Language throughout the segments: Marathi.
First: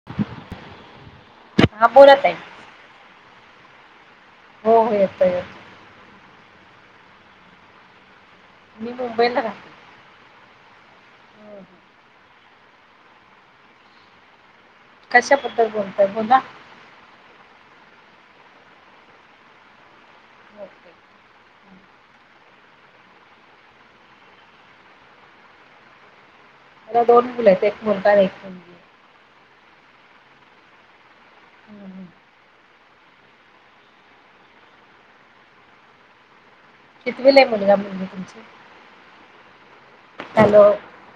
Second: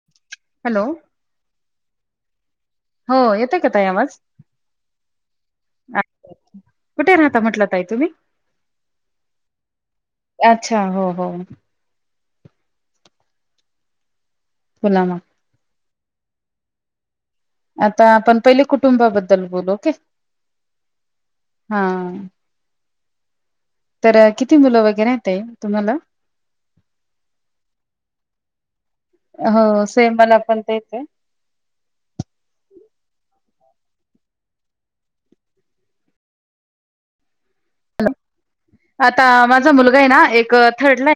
[inaudible] [inaudible] हॅलो? हा बोलत आहे हो येतेय काता आवाज हो हो यता येत अ कुठे राहता म्हटलं त आहे तुम्ही मी मुंबईला अच्छा हो हो हं बोला मग कशा पद्धल बोलताय बोला आता आपण पहिले कुटुंबाबद्दल बोलू क नओके हा तर किती मुलं वगैरे येत आहे तुम्हाला त्याला दोन मुले आहेत एक मुलगा असे आणि एक हो सेम मला पण द येते हम् शथविलाय म्हणलाा म्हण तुमच आता माझा मुलगा आहे ना एक थर्ड ला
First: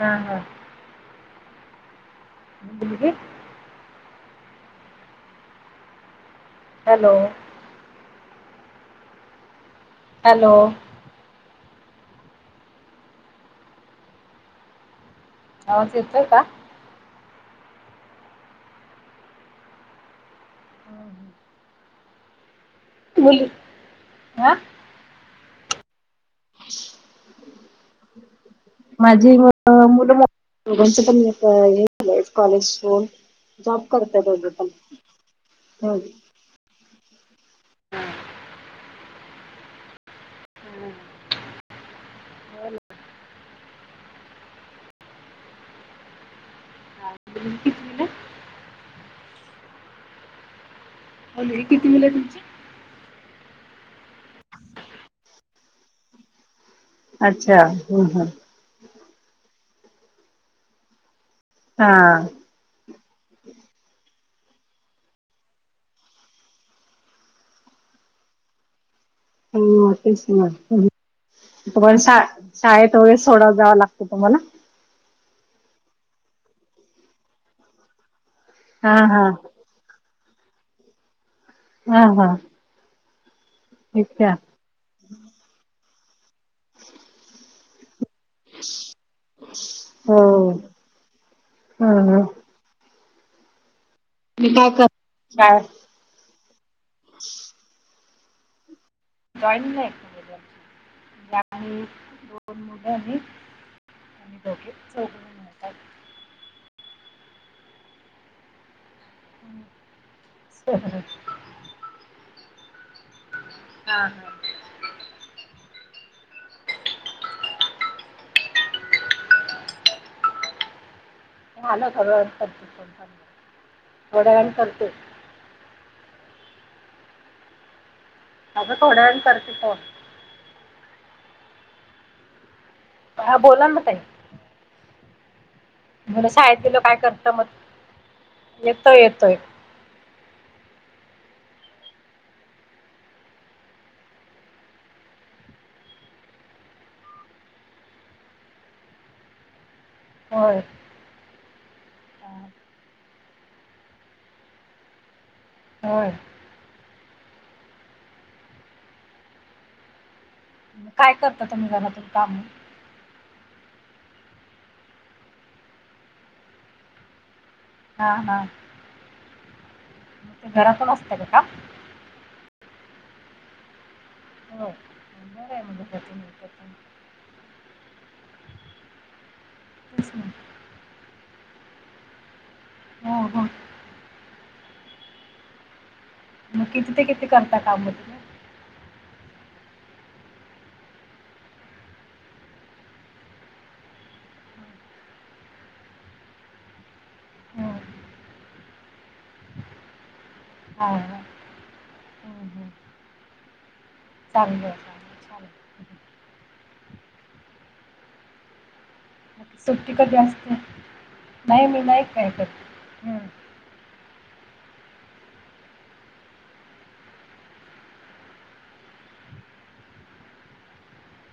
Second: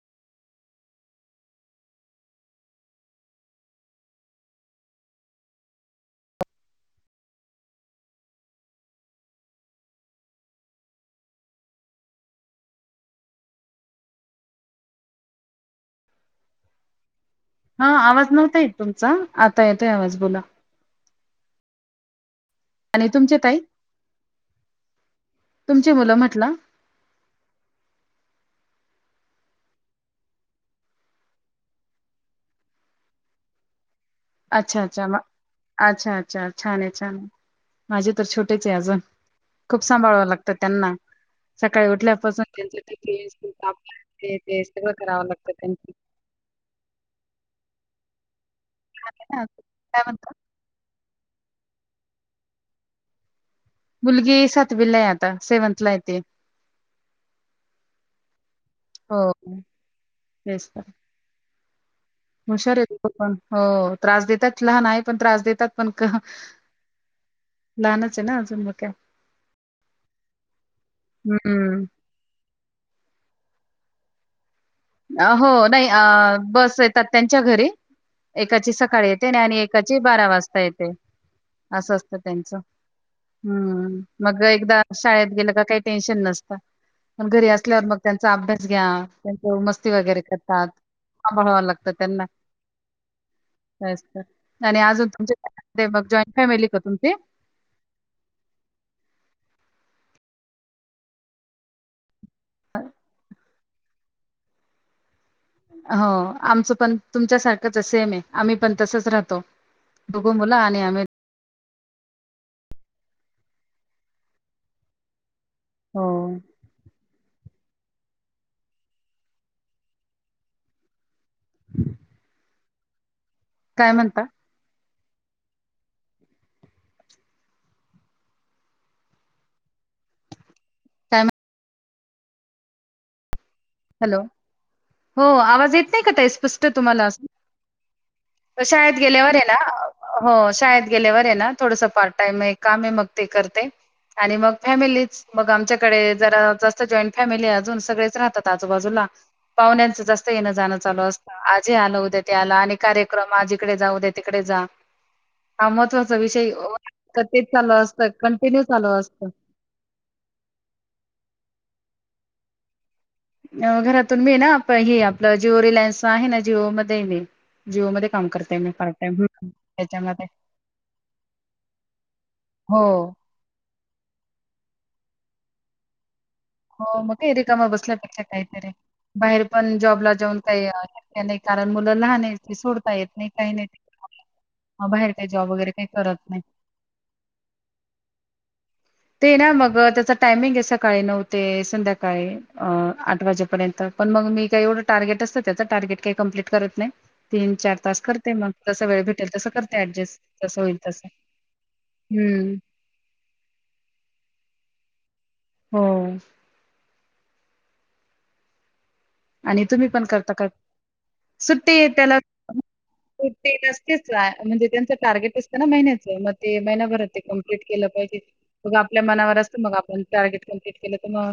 हम हम ी हॅलो हॅलो आव येतोय का हा आवाज नव्हता येत तुमचा आता येतोय आवाज बोला हम्म, हम्म. आणि तुमचे मुली ताई हा. तुमचे मुलं म्हटलं [inaudible] माझी मुलं दोघांच पण कॉलेज जॉब करते द प अच्छा अच्छा म- हो अच्छा अच्छा छान आहे छान आहे माझे तर छोटेच आहे अज खूप सांभाळव लागतं त्यांना सकाळी उठल्यापासून त्यांच टिक ते सगळं करावं लागतं त्यां ह [unintelligible] अ का [unintelligible] अ हे किती मुलं आहेत तुमची मुलगी सातवीला आहे आता सेव्हनथला आहे ती अच्छा हम् हम् हो तेच ते हां हुशार आहेत पण हो त्रास देतात लहान आहे पण त्रास देतात पण क लहानच आहे ना अजून मग काय हो तेच ह हं, हदोन सा शाळेत वगैरे सोडाय जावं लागतं तुम्हाला अ हो नाही अ बस येतात त्यांच्या घरी एकाची हा सकाळी हा येते आणि एक काची बारा वाजता येते असं हा असतं हा त्यांचं हम्म अच्छा मग एकदा शाळेत गेलं का काही टेन्शन नसतं पण घरी असल्यावर मग त्यांचा अभ्यास घ्या त्यांचं मस्ती हो वगैरे करतात सांभाळाव लागत ह ह त्यांना मी काय आणि कर अजून तुमच्या म जॉईंट फॅमिली का तुमची ह दैनंद बज ग दोन मुध के च हो आमचं पण तुमच्यासारखंच सेम आहे आम्ही पण तसच राहतो दुग मुला आणि राहतात आम्ही हा हा हो मला सगळं [unintelligible] काय म्हणता? थोड्या वेळानं करत अगं थोड्या वेळानं करते फोन [unintelligible] ह बोला ना ताई हॅलो हो आवाज येतोय नाही का मुलं ते शाळेत स्पष्ट गेलो काय तुम्हाला करता मग असं शाळेत येतोय गेल्यावर येतोय आहे ना हो शाळेत गेल्यावर आहे ना थोडस पार्ट टाईम आहे एक काम आहे मग ते करते आणि मग फॅमिलीच मग आमच्याकडे जरा जास्त जॉईंट फॅमिली अजून सगळेच राहतात आजूबाजूला पाहुण्यांचं जास्त येणं होय जाणं चालू असतं आजी आहे मदततीला आणि कार्यक्रम आज इकडे जाऊ उद्या तिकडे जा हा होय महत्त्वाचा विषय वा तेच चालू असतं कंटिन्यू चालू असतं काय करता तुम्ही घरातून कामं घरातून मी ना हे आपलं हे जिओ रिलायन्स आहे ना जिओमध्ये आहे मी जिओमध्ये हा काम हा करतेय मी पार्टटाईम. हेच्यामध्ये ते घरातून असतं का काम हो हो बराय मग घरातून हे करत हो मग ते रिकमा बसल्यापेक्षा काहीतरी बाहेर पण जॉबला जाऊन काही शक्य नाही कारण मुलं लहान आहेत सोडता येत ना हो नाही हो काही नाही बाहेर काही जॉब वगैरे काही करत नाही मग किती ते किती करता काम तुम्ही ते ना मग त्याचा टायमिंग आहे सकाळी नऊ ते संध्याकाळी अ आठ वाजेपर्यंत पण मग मी काही एवढं टार्गेट असतं त्याच टार्गेट काही कम्प्लीट करत नाही तीन हो चार तास करते मग जस वेळ भेटेल तसं करते ऍडजस्ट तस होय हा तस हा हम्म चांलं [unintelligible] हो मग आणि तुम्ही सुट्टी पण कधी करता का असते नाही मी सुट्टी नाही त्याला काय करत हं ते रस्तेच म्हणजे त्यांचं टार्गेट असतं ना महिन्याच म ते महिनाभरात ते कमप्लीट केलं पाहिजे. मग आपल्या मनावर असत मग आपण टार्गेट कम्प्लीट केलं तर म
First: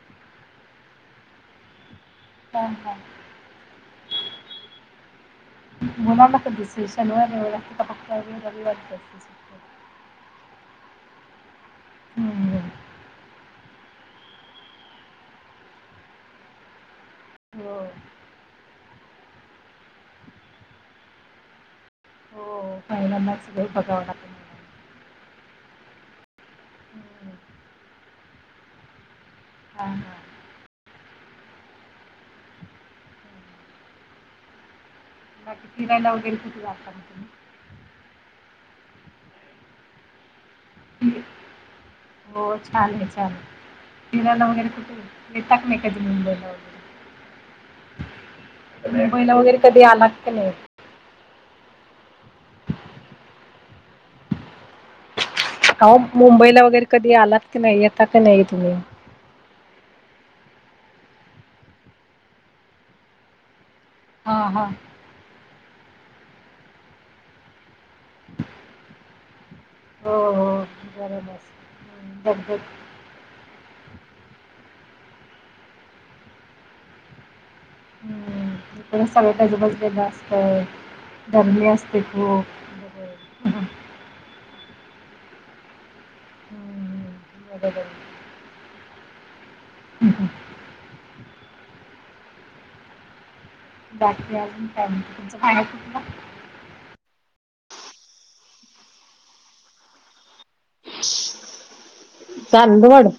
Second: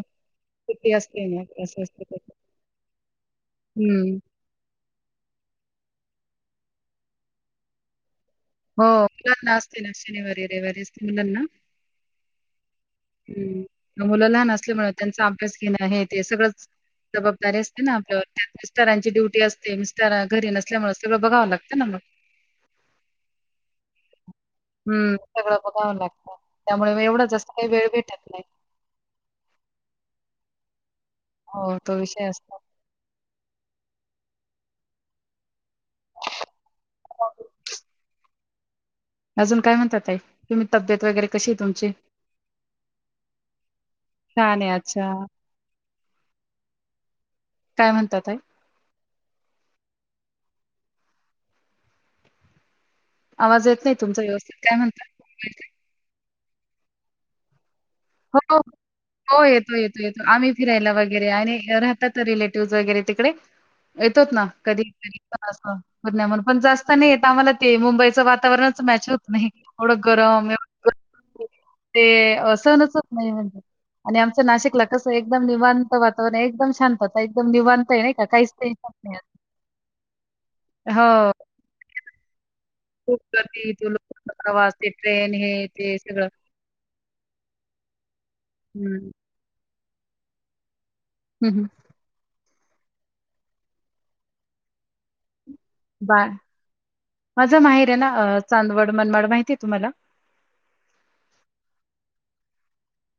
सुट्टी असली ना हा हा. हम्म. [inaudible] [inaudible] हो मुलांना असते सुट्टी ना शनिवारी रविवारी असते मुलांना हम्म. हम्म मुलं लहान असल्यामुळे त्यांचा अभ्यास घेणं हे ते सगळंच जबाबदारी हो असते ना आपल्यावर त्यां मिस्टरांची ड्युट असते मिस्टर घरी नसल्यामुळे सगं बघावं लागतं ना मग च लई बघवणार हम्म सगळं बघावं लागतं त्यामुळे एवढा मुलांना हं जास्त काय वेळ भेटत नाही. हा हा. हो तो विषय असतो बाकी फियला वगैरे कुठ जाता का तुम्ही अजून काय म्हणता ताई तुम्ही तब्येत वगैरे कशी आहे तुमची हो छान आहे छान आहे फिरायला छान वगैरे आहे. कुठे अच्छा. येता का नाही कधी मुंबईला वगैरे काय म्हणता ताई मुंबईला वगैरे कधी आलात का नाही आवाज येत नाही तुमचा व्यवस्थित काय म्हणताय? आहो मुंबईला वगैरे कधी आलात की नाही येत का हो, नाही हो, तुम्ही? हो येतो येतो येतो आम्ही फिरायला वगैरे आणि राहत तर रिलेटिव्ह वगैरे तिकडे येतात हां ना हां कधी कधी पण जास्त नाही येत आम्हाला ते मुंबईचं वातावरणच मॅच होत नाही एवढं हो हो गरम बरोबर ते हम्म, दगदग असंनच आणि आमच्या नाशिकला कस एकदम निवांत वातावरण एकदम शांतता एकदम निवां इकडे सगळ गजूबजलेलं असतय हो. गरमी असते खूप खूप बरोबर गर्दी लोकां प्रवास ट्रेन हे ते सगळं हम्म, [inaudible] हम्म. हम्म. हम्म हम्म. बाकी अजून काय म तुमच खायचं बाय माझा माहीर हाय ना चांदवड मनमड माहिती आहे तुम्हाला? [unintelligible] चांदवड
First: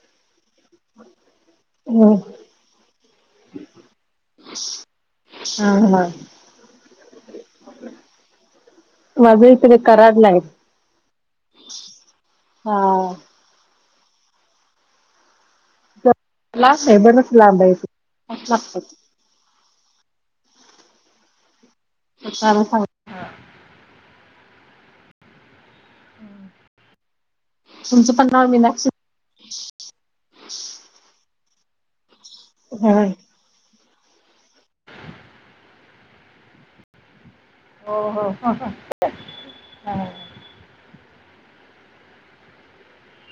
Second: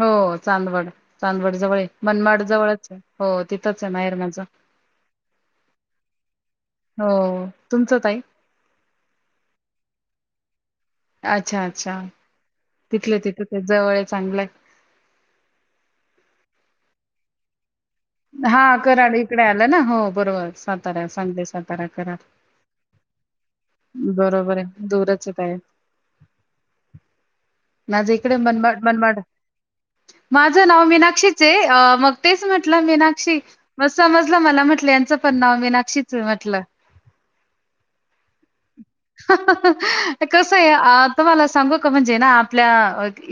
हो चांदवड चांदवड जवळ हम्म. मनमाड जवळचये हो तिथंच आहे माहेर माझ हम्म हा हो तुमचं ताई माझं इकडे कराडलाय अच्छा अच्छा हा तिथले तिथ जवळय चांगलंय लांब हाय बरच लांबये की हा कराड इकडे आलं ना हो बरोबर सातारा सांगली साताऱ्याकडे [inaudible] बरोबरये दूरच येताय हम्म. माझ इकडे मनमड मनमाड माझं नाव मीनाक्षीचये अ मग तेच म्हटलं होय. मीनाक्षी मग समजलं मला म्हटलं यांचं पण नाव मीनाक्षीच म्हटलं हो हो ह ह ह कस आहे तुम्हाला सांगू का म्हणजे ना आपल्या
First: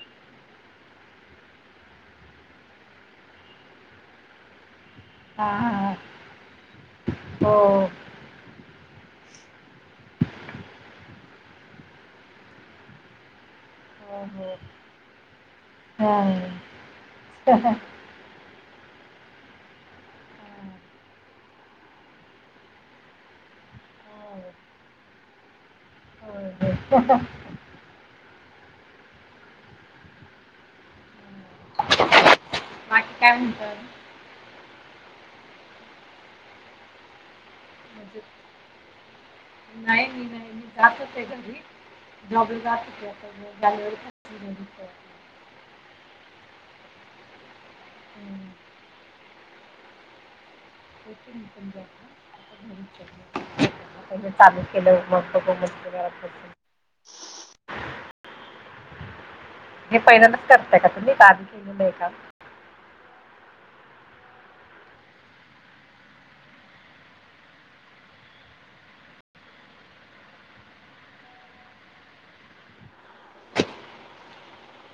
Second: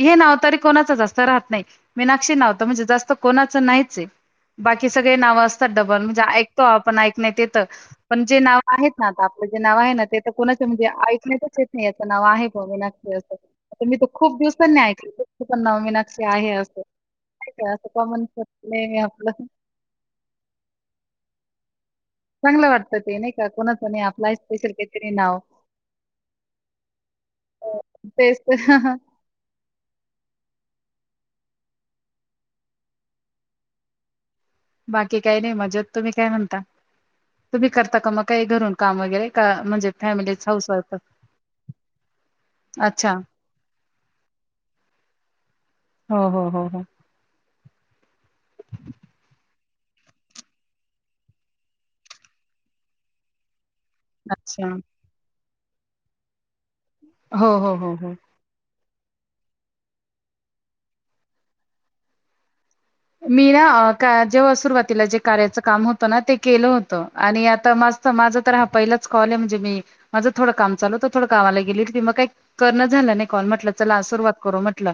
हे नाव तरी कोणाचच असत राहत नाही मिनाक्षी नाव तर म्हणजे जास्त कोणाचं नाहीच आहे. बाकी सगळे नावं हा असतात हा डबल म्हणजे ऐकतो आपण ऐकण्यात हो येतं हो पण जे नाव आहेत ना आता आपलं जे नाव आहे ना ते तर कोणाच्या म्हणजे ऐकण्यातच येत नाही असं नाव आहे बा मिनाक्षी असं आता मी तर खूप हो दिवसांनी ऐकले तुमचं पण नाव हा मीनाक्षी आहे असं असं म्हण नाही आपलं चांगलं वाटतं ते नाही का कोणाचं नाही आपलं स्पेशल काहीतरी नाव होय होय अ तेच तर बाकी काय म्हणता बाकी काही नाही मजेत तुम्ही काय म्हणता? तुम्ही करता का मग काही घरून? काम वगैरे का म्हणजे नाही मी फॅमिलीच नाही हाऊसवाईफ जातच आहे घरी अच्छा [unintelligible] हो हो हो हो. [unintelligible] [unintelligible] त्यांनी चालू अच्छा केलं मग बघू म्हणलं घरात बसून हो हो हो हो हे पहिल्यांदाच करताय का तुम्ही का आधी केलेलं आहे काम? मी ना का जेव्हा सुरुवातीला जे कार्याचं काम होतं ना ते केलं होतं आणि आता मा माझा तर हा पहिलाच कॉल आहे म्हणजे मी माझं थोडं काम चालू होतं तर थोडं गावाला गेली मग काही करणंच झालं नाही कॉल म्हटलं चला सुरुवात करू म्हटलं.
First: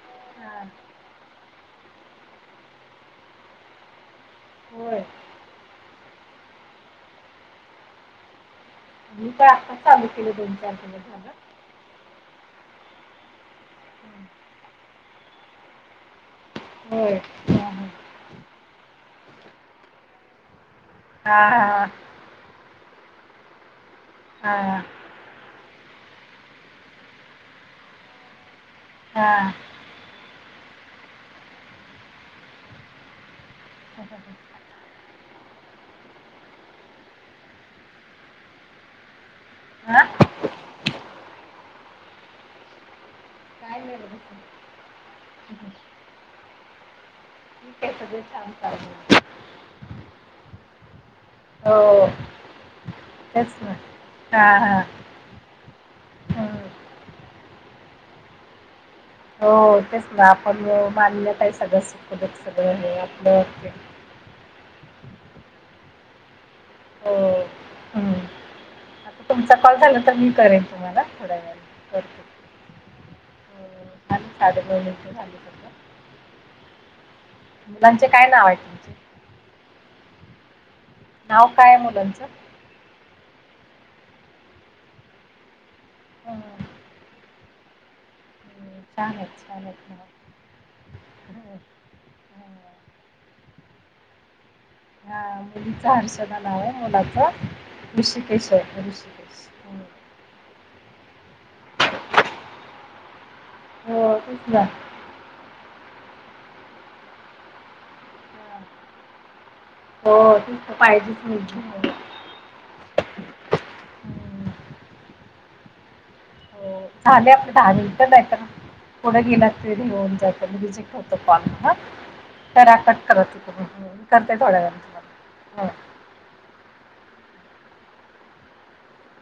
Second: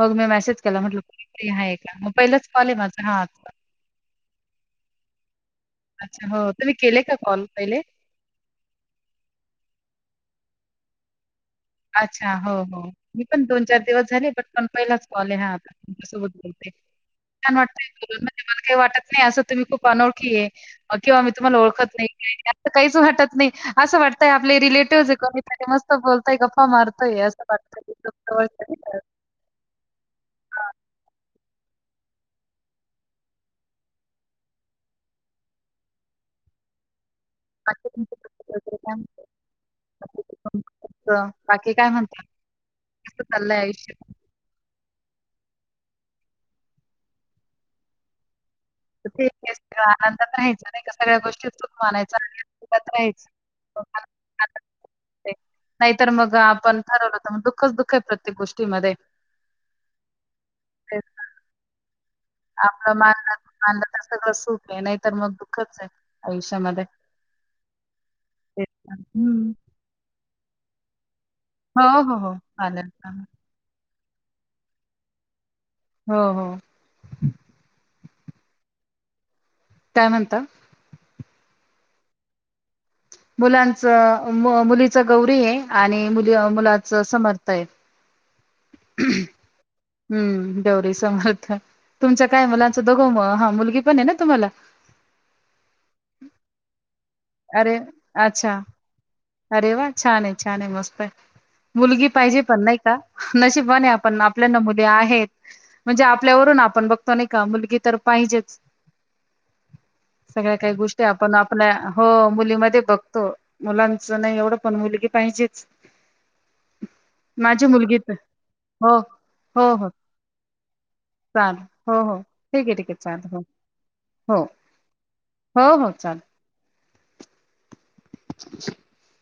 मग मी मेसेज हा, केला म्हटलं तुम्ही फ्री हाय का मग पहिलाच कॉल आहे माझा हा आता होय अच्छा हो तुम्ही केले का कॉल पहिले मी काय आत्ताच चालू केलंय दोन-चार दिवस झालं. अच्छा हो हो मी पण दोन चार दिवस झाले पण पण पहिलाच कॉल आहे हा आता तुमच्यासोबत होय छान वाटतय म्हणजे मला काही वाटत नाही असं तुम्ही खूप अनोळखी आहे किंवा मी हा, तुम्हांला हा. ओळखत नाही का असं काहीच वाटत नाही असं वाटतंय हा आपले हा रिलेटिव्हज आहे कधीकधी मस्त बोलतय, गप्पा मारतोय असं वाटत हा [unintelligible] अस तुमचं [unintelligible] आ बाकी बाकी काय म्हणताय कसं चाललंय काय आयुष्य? नाही बघा ठीक सगळं छान चाललं ते कसं असतं आनंदात राहायाचं नाही का सगळ्या गोष्टीत सुख हो मानायचं आणि आनंदात राहायचं तेच ना हा हा नाहीतर मग हम्म. आपण ठरवलं तर मग दुःखच दुःख आहे प्रत्येक गोष्टीमध्ये हो हो तेच ना आपण तेच. मानन्यात आहे सगळं सुख दुःख सगळं हे मानलं आपलं मानलं तर सगळं सुख आहे नाही तर मग दुःखच आहे आयुष्यामध्ये हो. हं. तेच ना आता हं. तुमचा कॉल झाला तर मी करेन तुम्हाला थोड्या वेळांनी हो हो हो चालेल चालेल साधा कॉल आधी करू हो हो मुलांचे काय नाव आहेत. काय म्हणता नाव काय मुलांचं? मुलांच मुलीच गौरी आहे आणि मुली हं, हं. मुलाच समर्थ आहे. छान आहेत छान आहेत नाव हम् गौरी हं, समर्थ हं. तुमचा काय मुलांचं दोघो हा मुलगी पण आहे. ना तुम्हाला हा मुलीचा हर्षदा नाव आहे. मोलाचा अरे अच्छा अरे हं. वा छान आहे छान आहे मस्त आहे मुलगी पाहिजे पण नाही का नशिबने हो, आपण तेच आपल्याना ना. मुले आहेत. म्हणजे आपल्यावरून आपण बघतो नाही का मुलगी तर पाहिजेच. हां. हो, सगळ्या तेच तर काही गोष्टी पाहिजेच आपण मुलगी. आपल्या हो मुलीमध्ये बघतो मुलांचं नाही हं. एवढं पण मुलगी पाहिजेच. हो, झाले आपले माझी दहा मुलगी तर मिनिटं हो हो हो कोडगलातऊन जाजत चालेल हो हो ठीक आहे पारा ठीक आहे कट चालेल करत हो [inaudible] हो करते थोड्या वेळांनी तुम्हांला हो हो चाल [unintelligible]